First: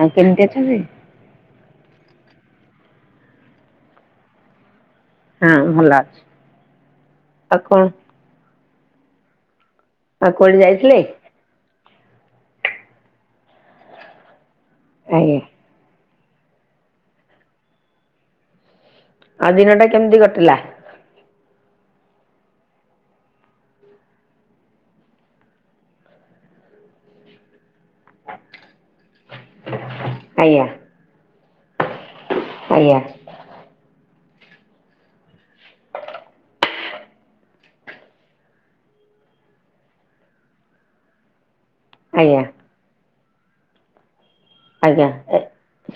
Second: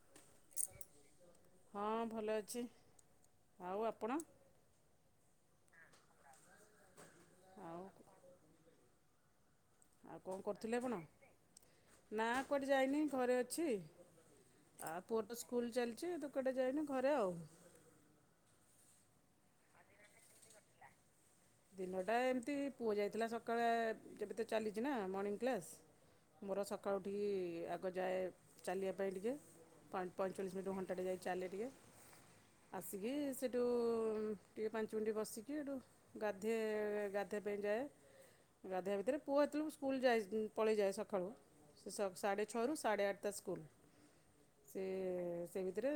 ଆଉ କେମିତି ଅଛନ୍ତି? ହଁ ଭଲ ଅଛି ଆଉ ଆପଣ? ହଁ ଭଲ ଅଛି ଆଉ କଣ? ଆଉ କଣ କୁଆଡେ କରୁଥିଲେ ଆପଣ ଯାଇଥିଲେ? ନା କୁଆଡେ ଯାଇନି ଘରେ ଅଛି। ଆଉ ପୁଅ ତ ଆଜ୍ଞା। ସ୍କୁଲ୍ ଚାଲିଚି ତ କୁଆଡେ ଯାଇନି ଘରେ ଆଉ। ଆଉ ଦିନଟା କେମତି କଟିଲା? ଦିନଟା ଏମିତି ପୁଅ ଯାଇଥିଲା ସକାଳେ ଯେବେ ତ ଚାଲିଚି ନା ମର୍ଣ୍ଣିଂ କ୍ଲାସ୍। ମୋର ସକାଳୁ ଉଠିକି ଆ ଗ ଯାଏ ଚାଲିବା ପାଇଁ ଟିକେ ପଇଁଚାଳିଶ୍ ଆଜ୍ଞା ମିନିଟ୍ ରୁ ଘଣ୍ଟାଟେ ଯାଏ ଚାଲେ ଟିକେ। ଆଜ୍ଞା ଆସିକି ସେଇଟୁ ଟିକେ ପାଞ୍ଚ ମିନିଟ୍ ବସିକି ହେଟୁ ଗାଧେଏ ଗାଧେଇବା ପାଇଁ ଯାଏ। ଗାଧେଇବା ଭିତରେ ପୁଅ ହେତୋଳୁକୁ ସ୍କୁଲ୍ ଯାଏ ପଳେଇଯାଏ ସଖାଳୁ। ସେ ସ ଆଜ୍ଞା ସାଢ଼େ ଛଅରୁ ସାଢ଼େ ଆଠଟା ସ୍କୁଲ୍। ଆଜ୍ଞା ଏ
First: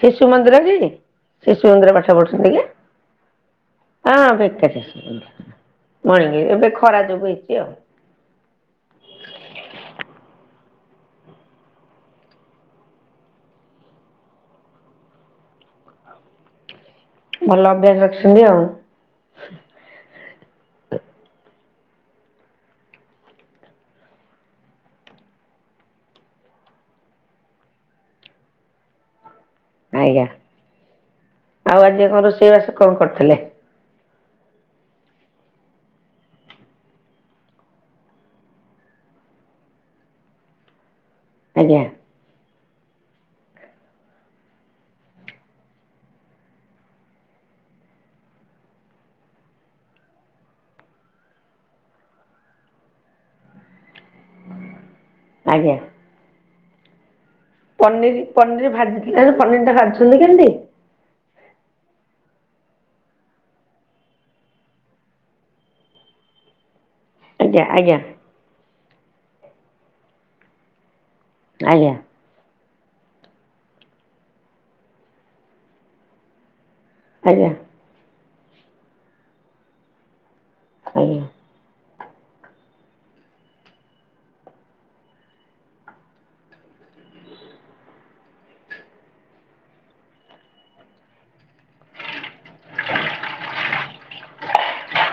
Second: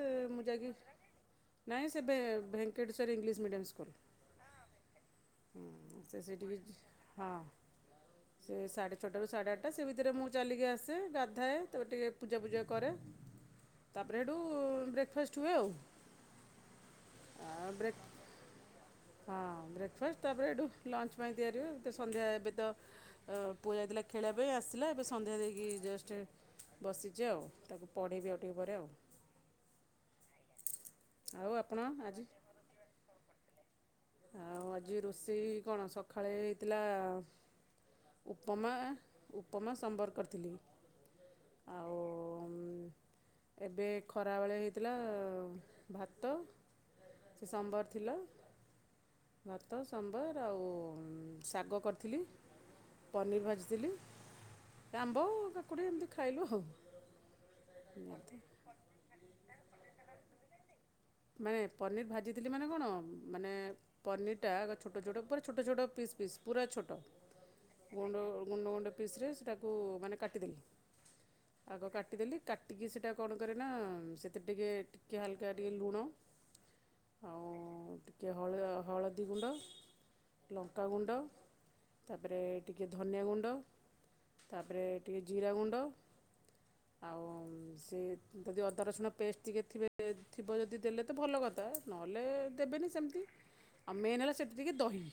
ଶିଶୁ ମୁଁ ମନ୍ଦିର ଯାଇକି କି? ଶିଶୁ ନାଇଁ ମନ୍ଦିର ସେ ପାଠ ପଢୁଛନ୍ତି କି ଭେଙ୍କଟେଶ୍ୱର ଇଂଲିଶ ମିଡ଼ିୟମ୍ ସ୍କୁଲ ହଁ ବେକେରିଆ ସ୍କୁଲ୍। ସେ ମଣିଙ୍ଗିରୁ ଏବେ ସେଠିକି ଖରା ଯୋଗୁ ହଁ ହେଇଚି ଆଉ। ସେ ସାଢ଼େ ଛଅଟାରୁ ସାଢ଼େ ଆଠଟା ସେ ଭିତରେ ମୁଁ ଚାଲିକି ଆସେ ଗାଧାଏ ତ ଟିକେ ପୂଜା ଫୁଜା କରେ। ତାପରେ ହେଟୁ ବ୍ରେକେଫାଷ୍ଟ୍ ହୁଏ ଆଉ। ଭଲ ଅଭ୍ୟାସ ବ୍ରେକ୍ ରଖିଛନ୍ତି ଆଉ। ହଁ ବ୍ରେକଫ୍ରାଷ୍ଟ୍ ତାପରେ ଏଠୁ ଲଞ୍ଚ୍ ପାଇଁ ତିଆରି ହୁଏ ସନ୍ଧ୍ୟା ଏବେ ତ ହଁ ପୁଅ ଯାଇଥିଲା ଖେଳିବା ପାଇଁ ଆସିଲା ଏବେ ସନ୍ଧ୍ୟା ଦେଇକି ଜଷ୍ଟ ବସିଛି ଆଉ ତାକୁ ପଢ଼େଇବି ଆଉ ଟିକେ ପରେ ଆଉ। ଆଜ୍ଞା ଆଉ ଆଜି କଣ ରୋଷେଇବାସ କଣ କରିଥିଲେ? ଆଉ ଆଜି ରୋଷେଇ କଣ ସକାଳେ ହେଇଥିଲା ଉପମା ଉପମା ସମ୍ବର୍ କରିଥିଲି। ଆଜ୍ଞା ଆଉ। ଏବେ ଖରାବେଳେ ହେଇଥିଲା ଭାତ। ସେ ସମ୍ବର୍ ଥିଲା। ଭାତ ସମ୍ବର୍ ଆଉ ଶାଗ କରିଥିଲି। ପନିର୍ ଭାଜିଥିଲି ଆମ୍ବ ଆଜ୍ଞା। କାକୁଡ଼ି ଏମିତି ଖାଇଲୁ ହଉ। ପନିର୍ ପନିର୍ ଭାଜିଥିଲାଜେ ପନିର୍ ଟା ଭାଜୁଛନ୍ତି କେମିତି? ମାନେ ପନିର୍ ଭାଜିଥିଲି ମାନେ କଣ ମାନେ ପନିର୍ ଟା ଆଗ ଛୋଟ ଛୋଟ ପୁରା ଛୋଟ ଛୋଟ ପିସ୍ ପିସ୍ ପୁରା ଛୋଟ ଆଜ୍ଞା ଆଜ୍ଞା ଗୁଣ୍ଡ ଗୁଣ୍ଡ ଗୁଣ୍ଡ ପିସ୍ ରେ ସେଟାକୁ ମାନେ କାଟିଦେଲି। ଆଗ ଆଜ୍ଞା କାଟିଦେଲି କାଟିକି ସେଇଟା କଣ କରେ ନା ସେଥିରେ ଟିକେ ଟିକେ ହାଲ୍କା ଟିକେ ଲୁଣ। ଆଉ ଆଜ୍ଞା ଟିକେ ହଳଦିଗୁଣ୍ଡ। ଲଙ୍କାଗୁଣ୍ଡ। ଆଜ୍ଞା। ତାପରେ ଟିକିଏ ଧନିଆ ଗୁଣ୍ଡ ତାପରେ ଟିକେ ଜିରା ଗୁଣ୍ଡ। ଆଉ ସେ ଯଦି ଅଦା ରସୁଣ ପେଷ୍ଟ୍ ଟିକେ ଥିବେ ଥିବ ଯଦି ଦେଲେ। ତ ଭଲ କଥା ନହେଲେ ଦେବେନି ସେମିତି ଆଉ ମେନ୍ ହେଲା ସେ ଟିକେ ଦହି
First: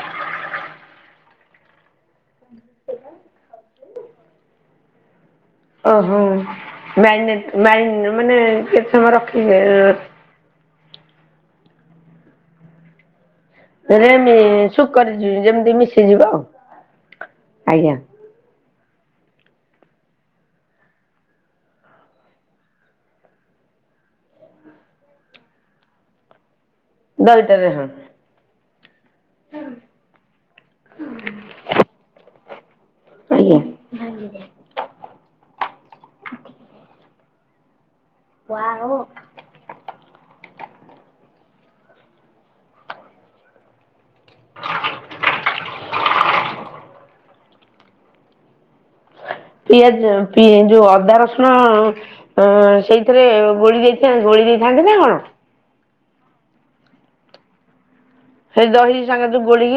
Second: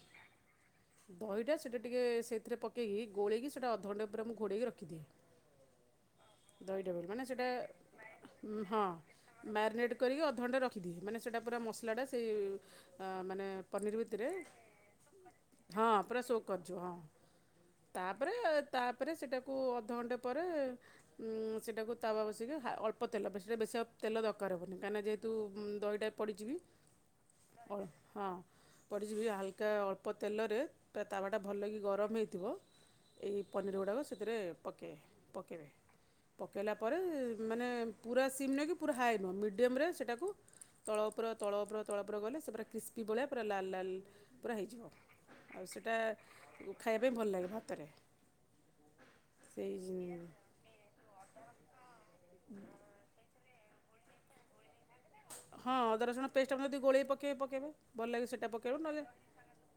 ଦହିଟା ସେଇଟା ଟିକେ ସେଇଥିରେ ପକେଇକି ଗୋଳେଇକି ସେଇଟା ଅଧଘଣ୍ଟେ ପୁରା ମୁଁ ଘୋଡେଇକି ରଖିଦିଏ। ଓହୋ ଦହିଟା ମାନେ ସେଇଟା ମ୍ୟାରିନେଟ୍ ମ୍ୟାରି ମାନେ ହଁ କେତେ ସମୟ ରଖିବେ ମାରିନେଟ୍ କରିକି ଅଧଘଣ୍ଟେ ର ଦିଏ ମାନେ ସେଇଟା ପୁରା ମସଲାଟା ସେଇ ମାନେ ପନିର୍ ଭିତରେ ରେ ଶୁକରେ ଯେମିତି ହଁ ପୁରା ମିଶିଯିବ ଆଉ ଶଉକୋ କରିଯିବ ହଁ ଆଜ୍ଞା ତା ତାପରେ ତାପରେ ସେଇଟାକୁ ଅଧଘଣ୍ଟେ ପରେ ଉଁ ସେଇଟାକୁ ତାୱା ବସେଇକି ଅଳ୍ପ ତେଲ ସେଇଟା ବେଶୀ ଆଉ ତେଲ ଦରକାର ହବନି କାହିଁକିନା ଯେହେତୁ ଉଁ ଦହିଟା ପଡ଼ିଚିକି ଓ ହଁ। ପଡ଼ିଯିବି ହାଲ୍କା ଅଳ୍ପ ତେଲରେ ତାୱାଟା ଭଲକି ଗରମ ହେଇଥିବ। ଏଇ ଆଜ୍ଞା। ପନିର୍ ଗୁଡ଼ାକ ସେଥିରେ ପକାଏ ପକେଇବେ ପକାଇଲା ପରେ ମାନେ ପୁରା ସିମ୍ ନୁହେଁ କି ପୁରା ହାଏ ନୁହେଁ ମିଡ଼ିୟମରେ ସେଟାକୁ। ତଳ ଉପର ତଳ ଉପର ତଳ ଉପର ଗଲେ ସେ ପୁରା କ୍ରିସ୍ପି ଭଳିଆ ପୁରା ଲାଲ୍ ଲାଲ୍ ପୁରା ହେଇଯିବ ଆଉ ସେଇଟା ଖାଇବା ପାଇଁ ଭଲ ଲାଗେ ଭାତରେ। ସେଇ ପିଆଜ ପି ଯୋଉ ଅଦା ରସୁଣ ଅଁ ସେଇ ଏଥିରେ ଗୋଳି ଦେଇଥା ଗୋଳି ଦେଇଥାନ୍ତି ନା କଣ? ହଁ ଅଦା ରସୁଣ ପେଷ୍ଟ ତମେ ଯଦି ଗୋଳେଇ ପକେଇ ପକେଇବେ ଭଲ ଲାଗେ ସେଠି ହେଇ ଦହି ସାଙ୍ଗେରେ ଯୋଉ ଗୋଲଇକି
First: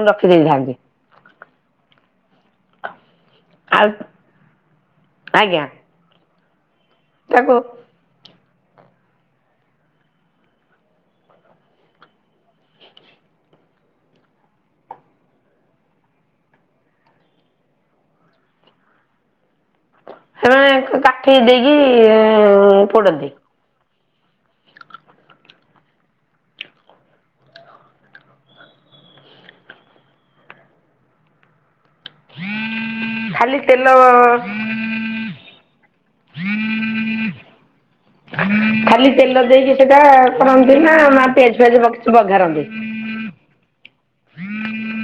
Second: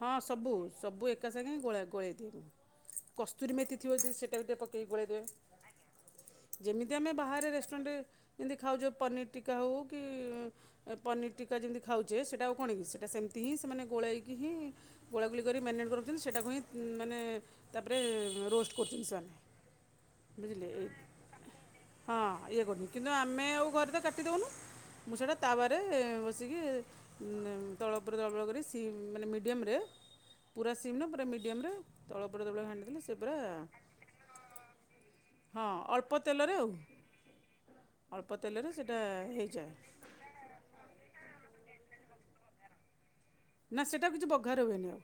ହଁ ସବୁ, ସବୁ ଏକା ସାଙ୍ଗେ ଗୋଳା ଗୋଳେଇଦେଇଦବୁ। କସ୍ତୁରୀମେଥି ଆଉ ଥିବ ଯଦି ସେଇଟା ଟିକେ ପକେଇକି ଗୋଳାଇଦବେ। ଆଜ୍ଞା ଯେମିତି ଆମେ ବାହାରେ ତାକୁ ରେଷ୍ଟୁରାଣ୍ଟରେ ଯେମିତି ଖାଉଛେ ପନିର୍ ଟୀକା ହଉ କି ପନିର୍ ଟୀକା ଯେମିତି ଖାଉଛେ ସେଇଟା ଆଉ କଣ କି? ସେଇଟା ସେମିତି ହିଁ ସେମାନେ ଗୋଳେଇକି ହିଁ ଗୋଳାଗୁଳି କରି ମ୍ୟାନେଟ୍ କରି ରଖୁଛନ୍ତି, ସେଇଟାକୁ ହିଁ ମାନେ ତାପରେ ରୋଷ୍ଟ କରୁଛନ୍ତି ସମାନେ। ବୁଝିଲେ ଏଇ, ସେମାନେ କାଠି ଦେଇକି ହଁ ଇଏ ଅ, କରୁନି କିନ୍ତୁ ପୋଡନ୍ତି ଆମେ ଆଉ ଘରେ ତ କାଟିଦଉନୁ। ମୁଁ ସେଟା ତାୱାରେ ବସିକି ତଳ ଉପର ତଳ ଉପର କରି ସିମ୍ ମାନେ ମିଡ଼ିୟରେ, ପୁରା ସିମ୍ ନୁହେଁ, ପୁରା ମିଡ଼ିୟମରେ ତଳ ଉପର ତଳ ଉପର ଘାଣ୍ଟି ଦଲେ ସେ ପୁରା ଖାଲି ତେଲ ହଁ ଅଳ୍ପ ତେଲରେ ଆଉ। ଅଳ୍ପ ତେଲରେ ସେଇ ଖାଲି ତେଲ ଦେଇକି ସେଇଟା କରନ୍ତି ନା ପିଆଜ ଫିଆଜ ପକେଇକି ବଘାରନ୍ତି। ନା ସେଇଟା କିଛି ବଘାର ହୁଏନି ଆଉ।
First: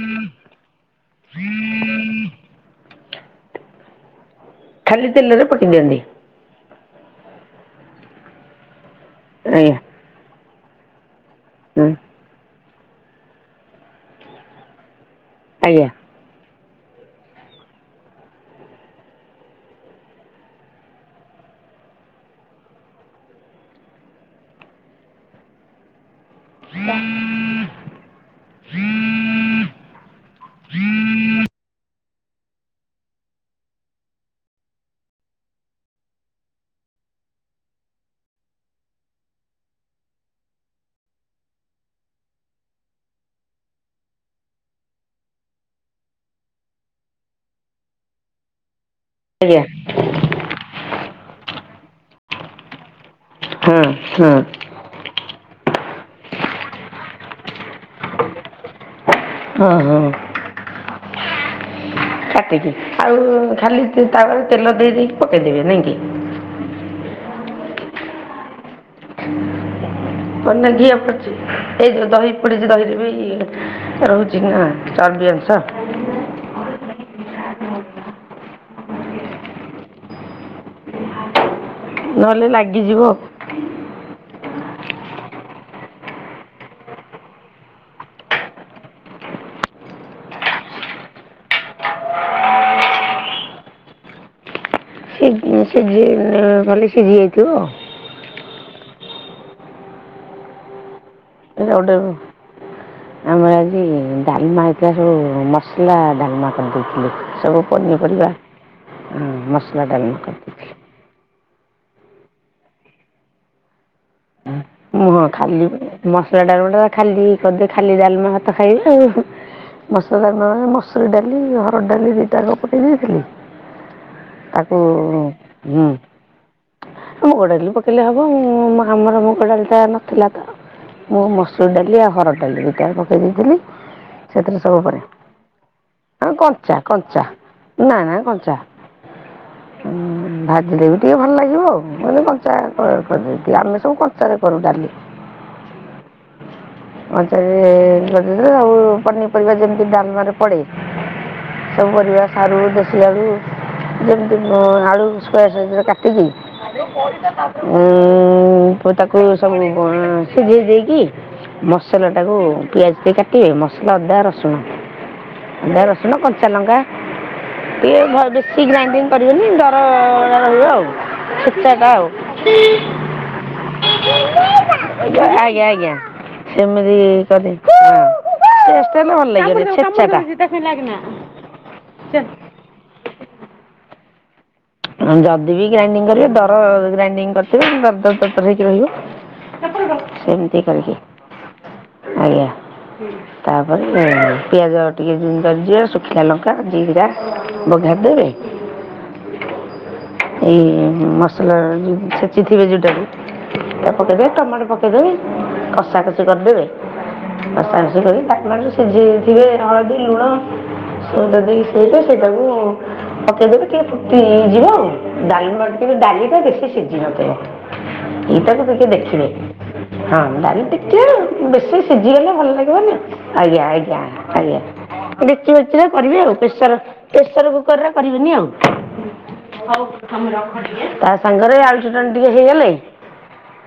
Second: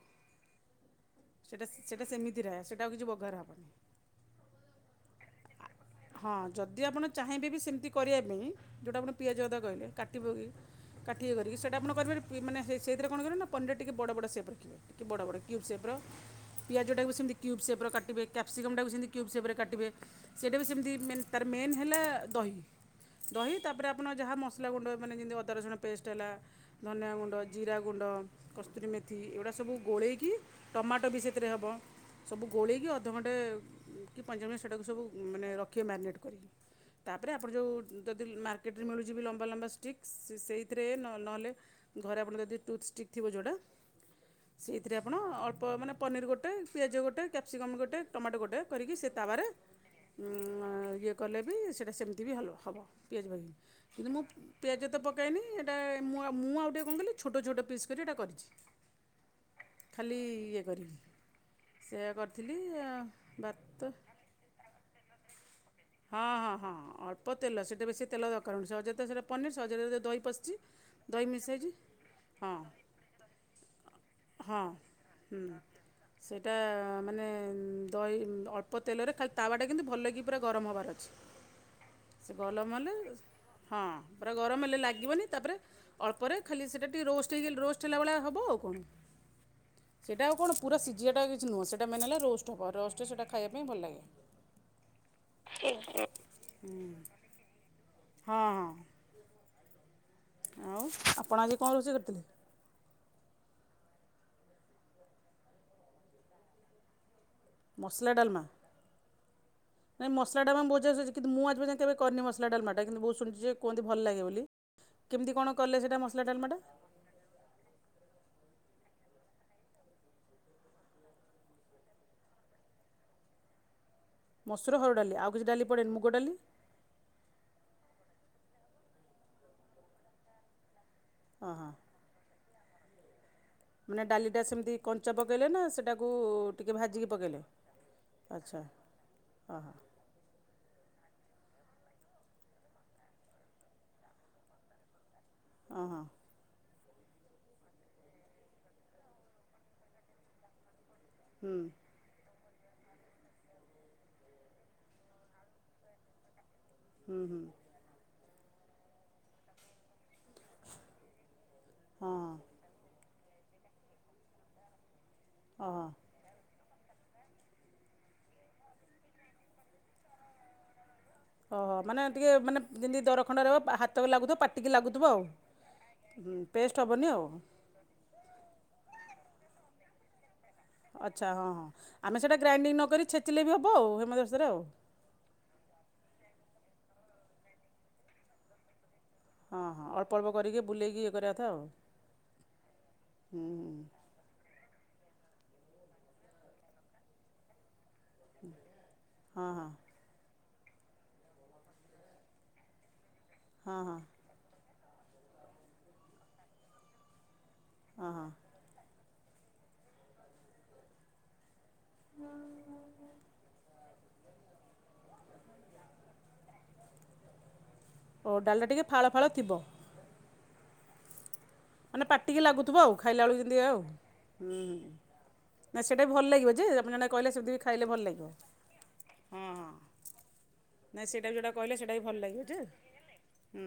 ସେଟା ସେଇଟା ସେମିତିରେ ସେଇଟା ଆଉ କିଛି ବଘାର ହେବନି। ଖାଲି ତେଲରେ ପକେଇ ଦିଅନ୍ତି। ହଁ ଯଦି ଆପଣ ଚାହିଁବେ ବି ସେମିତି କରିବା ପାଇଁ, ଯୋଉଟା ଆପଣ ପିଆଜ ଅଦା ଆଜ୍ଞା କହିଲେ, କାଟିବ କି କାଟିଏ କରିକି ସେଟା ହଁ ଆପଣ କରିବାପାରିବେ, ମାନେ ସେଥିରେ କଣ କରିବ ନା ପନିରରେ ଟିକେ ବଡ଼ ବଡ ସେପ୍ ରଖିବେ ଟିକେ ବଡ ବଡ କି। କ୍ୟୁବ୍ ଆଜ୍ଞା ସେପର, ପିଆଜଟାକୁ ସେମତି କ୍ୟୁବ୍ ସେପର କାଟିବେ, କାପ୍ସିକମ୍ ଟାକୁ ସେମିତି କ୍ୟୁବ୍ ସେପର କାିଟିବେ ସେଟା ବି ସେମିତି ମେନ ତାର ମେନ୍ ହେଲା ଦହି। ଦହି ତାପରେ ଆପଣ ଯାହା ମସଲା ଗୁଣ୍ଡ ମାନେ ଯେମିତି ଅଦା ରସୁଣ ପେଷ୍ଟ ହେଲା ଧନିଆ ଗୁଣ୍ଡ, ଜିରା ଗୁଣ୍ଡ, କସ୍ତୁରୀ, ମେଥି ଏଗୁଡ଼ା ସବୁ ଗୋଳେଇକି ଟମାଟୋ ବି ସେଥିରେ ହବ। ସବୁ ଗୋଳେଇକି ଅଧଘଣ୍ଟେ କି ପଇଁଚାଳିଶି ମିନିଟ୍ ସେଟାକୁ ସବୁ ମାନେ ରଖିବେ ମ୍ୟାରିନେଟ୍ କରିକି। ତା ପରେ ଆପଣ ଯଉ ଯଦି ମାର୍କେଟରେ ମିଳୁଯିବି ଲମ୍ବା ଲମ୍ବା ଷ୍ଟିକ୍, ସେଇଥିରେ ନ ନହେଲେ ଘରେ ଆପଣଙ୍କର ଯଦି ଟୁଥ୍ ଷ୍ଟିକ୍ ଥିବ ଯଉଟା, ସେଇଥିରେ ଆପଣ ଅଳ୍ପ ପ ମାନେ ପନିରଗୋଟେ, ପିଆଜଗୋଟେ, କ୍ୟାପ୍ସିକମ୍ ଗୋଟେ, ଟମାଟୋଗୋଟେ, କରିକି ସେ ତାୱାରେ ଆଜ୍ଞା ଇଏ କଲେ ବି ସେଇଟା ସେମିତି ବି ହଲ ହବ ପିଆଜ ପକେଇକି। ହଁ କିନ୍ତୁ ମୋ ହଁ ପ ପିଆଜ ତ ପକାଇନି ଏଇଟା ମୁଁ ଆଉ ମୁଁ ଆଉ ଟିକେ କଣ କଲି ଛୋଟ ଛୋଟ ପିସ୍ କରି ଏଇଟା କରିଛି। ହଁ ହଁ ଖାଲି ଇଏ କରିବି। କାଟିକି। ଆଉ ଖାଲି ତାୱାରେ ତେଲ ଦେଇ ଦେଇେଇକି ପକେଇଦେବେ ନାଇଁକି। ହଁ ହଁ ହଁ, ଅଳ୍ପ ତେଲ ସେଟି ବେଶୀ ତେଲ ଦରକାରହବନି ସହଜେ ତ ସେଟା ପନିର ସଜରେ ଦ କଣ ନା ଘିଅ ପଡିଛି ଏଇ ଯୋଉ ଦହି ହଁ ପଡିଛି, ଦହିରେ ବିଇ ରହୁଛି ନା। ହଁ ଚର୍ବି ଅଂଶ [unintelligible] ସେଇଟା ମାନେ ଦହି ଅଳ୍ପ ତେଲରେ ଖାଲି ତାୱାଟା କିନ୍ତୁ ଭଲକି ପୁରା ଗରମ ହେବାର ଅଛି। ସେ ନହେଲେ ଗଲମ ହେଲେ ଲାଗିଯିବ ହଁ ପୁରା ଗରମ ହେଲେ ଲାଗିବନି ତାପରେ ଅଳ୍ପରେ ଖାଲି ସେଟା ଟିକେ ରୋଷ୍ଟ ହେଇଗଲି ରୋଷ୍ଟ ହେଲାବେଳିଆ ହେବ ଆଉ କଣ। ସେଇଟା ଆଉ କଣ ପୁରାସିଝିବାଟା କିଛି ନୁହଁ। ସେଟା ମେନ ହେଲା ରୋଷ୍ଟ ହେବ। ରୋଷ୍ଟରେ ସେଟା ଖାଇବା ପାଇଁ ଭଲ ଲାଗେ। [inaudible] ସିଝି ସିଝି ଭଲେଇକି ସିଝି ଯାଇଥିବ ଆଉ। ହଁ ହଁ। ଆଉ ଆ ଏଟା ଗୋଟେ [inaudible] ଆମର ଆଜି ଡାଲମା ହେଇଥିଲା ସବୁ ମସଲା ଡାଲମା କରିଦେଇଥିଲି ସବୁ। ମସଲା ପନିପରିବା ଡାଲମା ହୁଁ ମସଲା ଡାଲମା କରିବା। କଣ ବୁଝାସୋଜି କିନ୍ତ ମୁଁ ଆଜି ପର୍ଯ୍ୟନ୍ତ କେବେ କରିନି ମସଲା ଡାଲମାଟା। କିନ୍ତୁ ବହୁ ଶୁଣିଛି ଯେ କୁହନ୍ତି ଭଲ ଲାଗେ ବୋଲି। ମୁଁ ହଁ କେମିତି କଣ ଖାଲି କଲେ ସେଇଟା ମସଲା ଡାଲମାଟା ଖାଲି କରିଦେ ଖାଲି ଡାଲମା ଭାତ ଖାଇବି ଆଉ। ମସଲାର ନ ମସୁରୀ ଡାଲି ହରଡ଼ ଡାଲି ଦି ଟାଙ୍କ ଫୁଟେଇ ଦେଇଥିଲି। ମସୁର ତାକୁ ହରଡ଼ ଡାଲି ଆଉ କିଛି ଡାଲି ହୁଁ। ପଡ଼େନି ମୁଗ ଡାଲି ମୁଗ ଡାଲି ପକେଇଲେ ହବ ମୁ ଆମର ମୁଗ ଡାଲିଟା ନଥିଲା ତ। ମୁଁ ହଁ ମସୁର ହଁ ଡାଲି ଆଉ ହରଡ ଡାଲି ଦିଟା ପକେଇ ଦେଇଥିଲି। ମାନେ ଡାଲିଟା ସେଥିରେ ସେମିତି ସବୁ ପରେ କଞ୍ଚା ପକେଇଲେ ନା ସେଇଟାକୁ ଆଉ କଞ୍ଚା ଟିକି ଭାଜିକି କଞ୍ଚା ପକେଇଲେ? ନା ନା କଞ୍ଚା। ଭାଜିଦବୁ ଟିକେ ଭଲ ଲାଗିବ ଆଉ ମାନେ କଞ୍ଚା କ ଆମେ ସବୁ କଞ୍ଚା ରେ କରୁ ଡାଲି। ଅହ। କଞ୍ଚାରେ [unintelligible] ଆଉ ପନିପରିବା ଯେମିତି ଡାଲମାରେ ପଡେ। ହୁଁ। ସବୁ ପରିବା ସାରୁ ଦେଶୀ ଆଳୁ ଯେମିତି ମୁଁ ଆଳୁ ସ୍କୋୟାର ସାଇଜର କାଟିକି ହୁଁ ହୁଁ ଉଁ ପ ତାକୁ ସ କ ସିଝେଇ ଦେଇକି ହଁ ମସଲାଟାକୁ ପିଆଜ ଟିକେ କାଟିବେ ମସଲା ଅଦା ରସୁଣ ହଁ ହଁ ଅଦା ହଁ ରସୁଣ କଞ୍ଚା ଲଙ୍କା। ଟିକେ ଘ ବେଶୀ ଗ୍ରାଇନଡିଂ କରିବେନି ଦର ରହିବ ଆଉ। ଓହୋ ଛେଚାଟା ମାନେ ଆଉ ଟିକେ ମାନେ ଯେମିତି ଦରଖଣ୍ଡ ରହିବ ପାହାର୍ ହାତକୁ ଲାଗୁଥିବ ପାଟିକି ଲାଗୁଥିବ ଆଉ ଆଜ୍ଞା ହୁଁ ପେଷ୍ଟ ହବନି ଆଉ। ପେଷ୍ଟ ହେଲେ ଭଲ ଲାଗେନି ଛେଚାଟା। ଆଚ୍ଛା ହଁ ହଁ ଆମେ ସେଇଟା ଗ୍ରାଇଣ୍ଡିଙ୍ଗ ନ କରି ଛେଚିଲେ ବି ହବ ଆଉ ହେମଦସ୍ତାରେ ଆଉ। ଯଦି ବି ଗ୍ରାଇଡିଙ୍ଗ କରିବେ ଦର ଗ୍ରାଇଡିଂ କରିଥିବେ ଦର ଦର ଦର ହେଇକି ହଁ ହଁ ରହିବ। ଅଳ୍ପ ଅଳ୍ପ ସେମିତି କରିକି ବୁଲେଇକି ଇଏ କରିବା କଥା ଆଉ ଆଜ୍ଞା। ହୁଁ ହୁଁ ତାପରେ ପିଆଜ ଟିକେ ଜ କରିିବା ଶୁଖିଲା ଲଙ୍କା ଜିରା ବଘାରିଦେବେ। ହଁ ହଁ। ଏଇ ମସଲା ଛେଚି ଥିବେ ଯୋଉଟାରୁ ହଁ ହଁ ପକେଇଦେବେ ଟମାଟୋ ପକ୍ କେଇଦେବେ କଷା କଷି କରିଦେବେ କଷା କଷି ହଁ କରି ହଁ [inaudible] ସେ ଯିଏ ଥିବେ ଆଉ ଦେଇ ଲୁଣ ସଦା ଦେଇ ସେଇ ସେଇଟାକୁ ପଠେଇଦବେ ଟିକେ ଫୁଟି ଯିବ। ଡାଲରେ ଟିକେ ଡଲିିଟା ବେଶୀ ସିଝିନଥିବ। ଇ ଓ ତାକୁ ଡାଲିଟା ଟିକେ ଫାଳ ଦେଖିବେ ଫାଳ ଥିବ ହଁ ଡାଲି ଟିକେ ବେଶ୍ ବ ମାନେ ସିଝିଗଲେ ପାଟିକି ଭଲ ଲାଗୁଥିବ ଲାଗିବନି ଆଉ ଖାଇଲା ବେଳକୁ ଯେମିତି ଆଜ୍ଞା ଆଉ। ଆଜ୍ଞା ହୁଁ। ଆଜ୍ଞା। ଡେକ୍ଚୀ ନା ଫେକ୍ଚିରେ ସେଇଟା ବି ଭଲ ଆଉ ଲାଗିବ ଯେ ପ୍ରେସର ଆପଣ ଜଣେ କହିଲେ ପ୍ରେସର ସେମିତି ବି ଖାଇଲେ କୁକରରେ ଭଲ ଲାଗିବ। କରିବେନି ଆଉ। ହଁ ହଁ। ନାଇଁ ତା ସେଇଟା ଯେଉଁଟା ସାଙ୍ଗରେ କହିଲେ ଆଳୁ ସେଇଟା ବି ଚଟଣି ଭଲ ଟିକେ ଲାଗିବ ଯେ। ହେଇଗଲେ ହୁଁ।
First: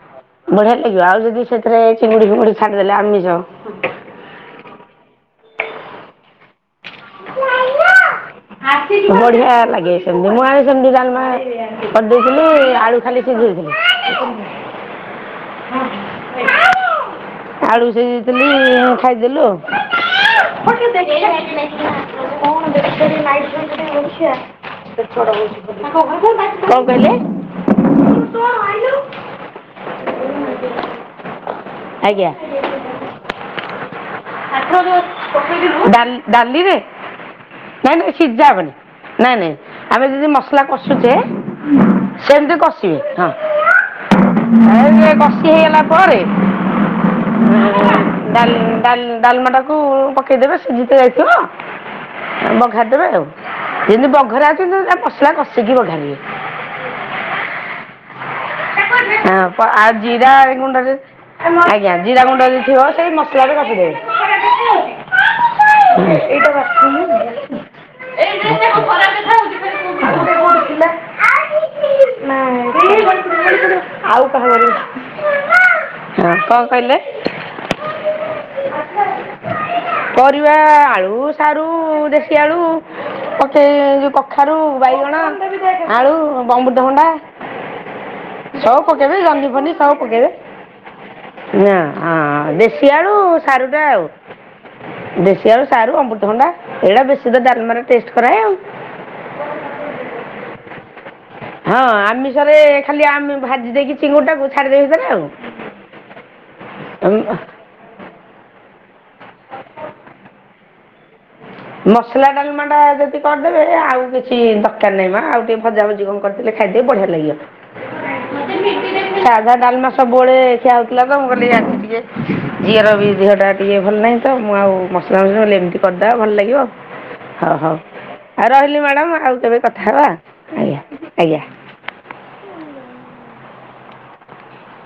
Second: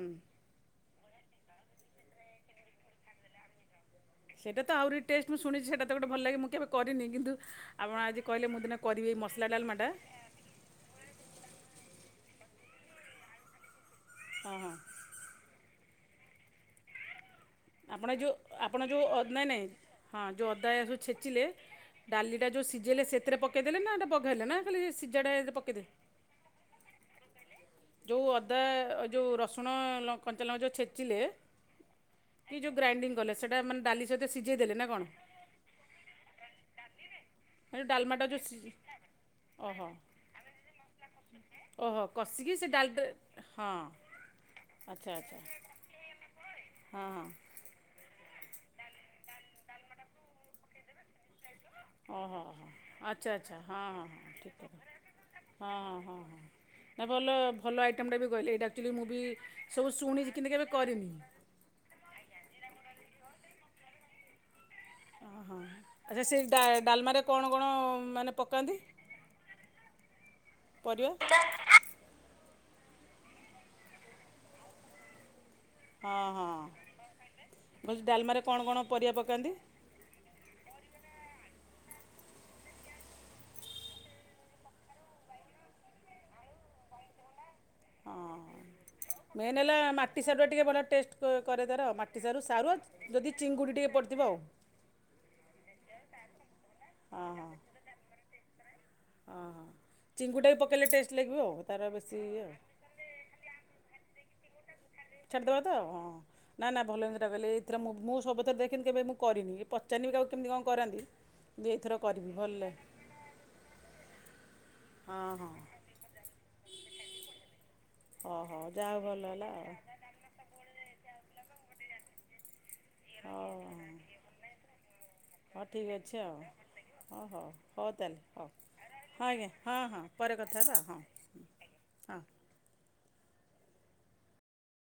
ବଢିଆ ଲାଗିବ। ଆଉ ଯଦି ସେଥିରେ ଚିଙ୍ଗୁଡି ଫିଙ୍ଗୁଡି ଛାଣିଦେଲେ ଆମିଷ ସେଟା ତ ଆହୁରି ଟେଷ୍ଟ ମୁଁ ଶୁଣିଚି ସେଟା ତ ଗୋଟେ ଭଲ୍ ଲାଗେ। ମୁଁ କେଭେ କରିନି କିନ୍ତୁ ଆପଣ ଆଜି କହିଲେ ମୁଁ ଦିନେ କରିବି ଏଇ ମସଲା ବଢ଼ିଆ ଡାଲମାଟା। [unintelligible] ସେମିତି ଡାଲମା କରିଦେଇଥିଲି ଆଳୁ ଖାଲି ସିଝେଇଥିଲି। ହଁ ହଁ। [unintelligible] ଆପଣ ଯଉ ସିଝେଇଥିଲି ଆପଣ ଯଉ ଖାଇଦେଲୁ ନାଇଁ ନାଇଁ ହଁ ଯଉ ଅଦା ଆଉ ହାରିକା ସବୁ ଦେଖିବା ଛେଚିଲେ ଡାଲି ଟା ଯୋଉ ସିଝେଇଲେ ସେଥିରେ ପକେଇ ଦେଲେ ନା ହେଟା ବଘାରିଲେ ନା ଖାଲି ସିଝାଟା ପକେଇଦେ କଣ କହିଲେ? ଯଉ ଅଦା ଯଉ ରସୁଣ ଲ କଞ୍ଚା ଲଙ୍କା ଯଉ ଛେଚିଲେ ଆଜ୍ଞା। କି ଯଉ ଗ୍ରାଇଣ୍ଡିଙ୍ଗ କଲେ, ସେଟା ମାନେ ଡାଲି ସହିତ ସିଝେଇ କାଠ ଦେଲେ ନା ଯୋଉ କଣ? ପକେଇଥିଲୁ ଡାଲି ଡାଲିରେ? ହେଠୁ ନାଇଁ ନାଇଁ ଡାଲମା ଟା ଯଉ ସିଝା ସି ହେବନି ନାଇଁ ନାଇଁ ଆମେ ଯଦି ମସଲା କଷୁଚେ ଓହୋ କଷିକି ସେମିତି ସେ କଷିବେ ଡାଲିଟା ହଁ। ଏ ଆଚ୍ଛା ଟିକେ ଆଚ୍ଛା କଷି ହେଇଗଲା ପରେ ହଁ ହଁ ଡାଲ୍ ଡାଲ୍ ଡାଲମାଟାକୁ ପକେଇଦେବେ ସିଝି ତ ଯାଇ [unintelligible] ଓ ହୋ ହୋ ଆଉ ଆଚ୍ଛା ଆଚ୍ଛା ହଁ ହଁ ଯେମିତି ହଁ ବଘରା ଠିକ୍ ଅଛି ମସଲା କଥା। ହଁ କଷିକି ହଁ ବଘାରିବେ ହଁ। ନା ଭଲ ଭଲ ଆଇଟମ୍ ଟା ବି କହିଲେ। ଏଇଟା ଆକ୍ଚୁଆଲି ମୁଁ ବି ହଁ, ପ- ଆଉ ସବୁ ଜିରା ଶୁଣିଚି କିନ୍ତୁ କେବେ ଗୁଣ୍ଡରେ କରିନି। ଆଜ୍ଞା ଜିରା ଗୁଣ୍ଡ ଯଦି ଥିବ ସେଇ ମସଲାରେ କଷିଦେବେ। ଅ ହଁ। ଆଚ୍ଛା ସେଇ ଏଇଟା ଡା ଡାଲମାରେ ବାଥରୁମ୍ କଣ କଣ ଏଇ ମାନେ ଯେ ସେ ପକାନ୍ତି? ଖରାପ କଥା ହଉଛି ଫେରେ କୋଉ କଥା ଗୋଟେ କୋଉଠି ଥିଲା। ପରିବା। [unintelligible] ହଁ ହଁ କଣ ମୁଁ କହିଲେ କହୁଚି ଡାଲମାରେ କଣ କଣ ପରିବା ପକାନ୍ତି? ପରିବା ଆଳୁ ସାରୁ ଦେଶୀ ଆଳୁ ପକେଇ ଯୋଉ କଖାରୁ, ବାଇଗଣ, ଆଳୁ, ଅମୃତଭଣ୍ଡା ହଁ ସବୁ ପକେଇବେ ଜହ୍ନି ମେନ୍ ଫହ୍ନି ହେଲା ସବୁ ମାଟି ପକେଇବେ। ସାରୁଟା ଟିକେ ଭଲ ଟେଷ୍ଟ କରେ ତାର ମାଟି ସାରୁ ସାରୁ ଦେଶିଆଳୁ ଯଦି ସାରୁ ଚିଙ୍ଗୁଡ଼ି ଟା ଟିକେ ଆଉ। ପଡ଼ିଥିବ ଦେଶିଆଳୁ ସାରୁ ଅମୃତଭଣ୍ଡା ଏଇଟା ବେଶୀ ଡାଲମା ରେ ଟେଷ୍ଟ କରାଏ ଆଉ। ଅ ହଁ। ଚିଙ୍ଗୁଡି ରେ ପକେଇଲେ ଟେଷ୍ଟ ଲାଗିବ ଆଉ। ହଁ ତାର ବେଶୀ ଇଏ। ଆମିଷରେ ଖାଲି ଆମେ ଭାଜି ଦେଇକି ଚିଙ୍ଗୁଟାକୁ ଛାଡ଼ିଦେଇ ଛାଡିଦବା ତ ହଁ ନା ନା ଭଲ। ଆଉ [unintelligible] ମୁଁ ସବୁଥିରେ ଦେଖେନି କେବେ ମୁଁ କରିନି, ପଚାରିନି ବି କାହାକୁ କେମିତି କଣ କରନ୍ତି। କିନ୍ତୁ ଏଇଥର ମସଲା କରିବି ଭଲ ଡାଲମା ଟା ଯଦି କରିଦେବେ ଆଉ କିଛି ଦରକାର ନାହିଁ ହଁ ମା ଆଉ ହଁ ଟିକେ ଭଜା ଭଜି କଣ କରିଦେଲେ ଖାଇଦେଇ ବଢିଆ ଲାଗିବ। ଓହୋ, ଯାହା ହଉ ଭଲ ସାଧା ହେଲା। ଡାଲମା ସବୁବେଳେ ସେ ଆଉଥିଲା ତ ମୁଁ କହିଲି ଆଜି ଟିକେ ଝିଅର ବି ଦେହ ଟା ଆଉ ହଉ ଟିକେ ହଁ ଭଲ ନାହିଁ ତ ମୁଁ ଆଉ ମସଲା ମସଲା ମୁଁ କହିଲି ହଉ ଏମିତି ଠିକ୍ କରିଦବା ଅଛି ଭଲ ଆଉ ଲାଗିବ। ହଉ ହଉ। ତାହେଲେ ଆଉ ହଉ ରହିଲି ମ୍ୟାଡ଼ାମ ହଁ ଆଉ ଆଜ୍ଞା କେବେ ହଁ କଥା ହଁ ହେବା ପରେ କଥା ହେବା ଆଜ୍ଞା ହଁ ଆଜ୍ଞା। ହଁ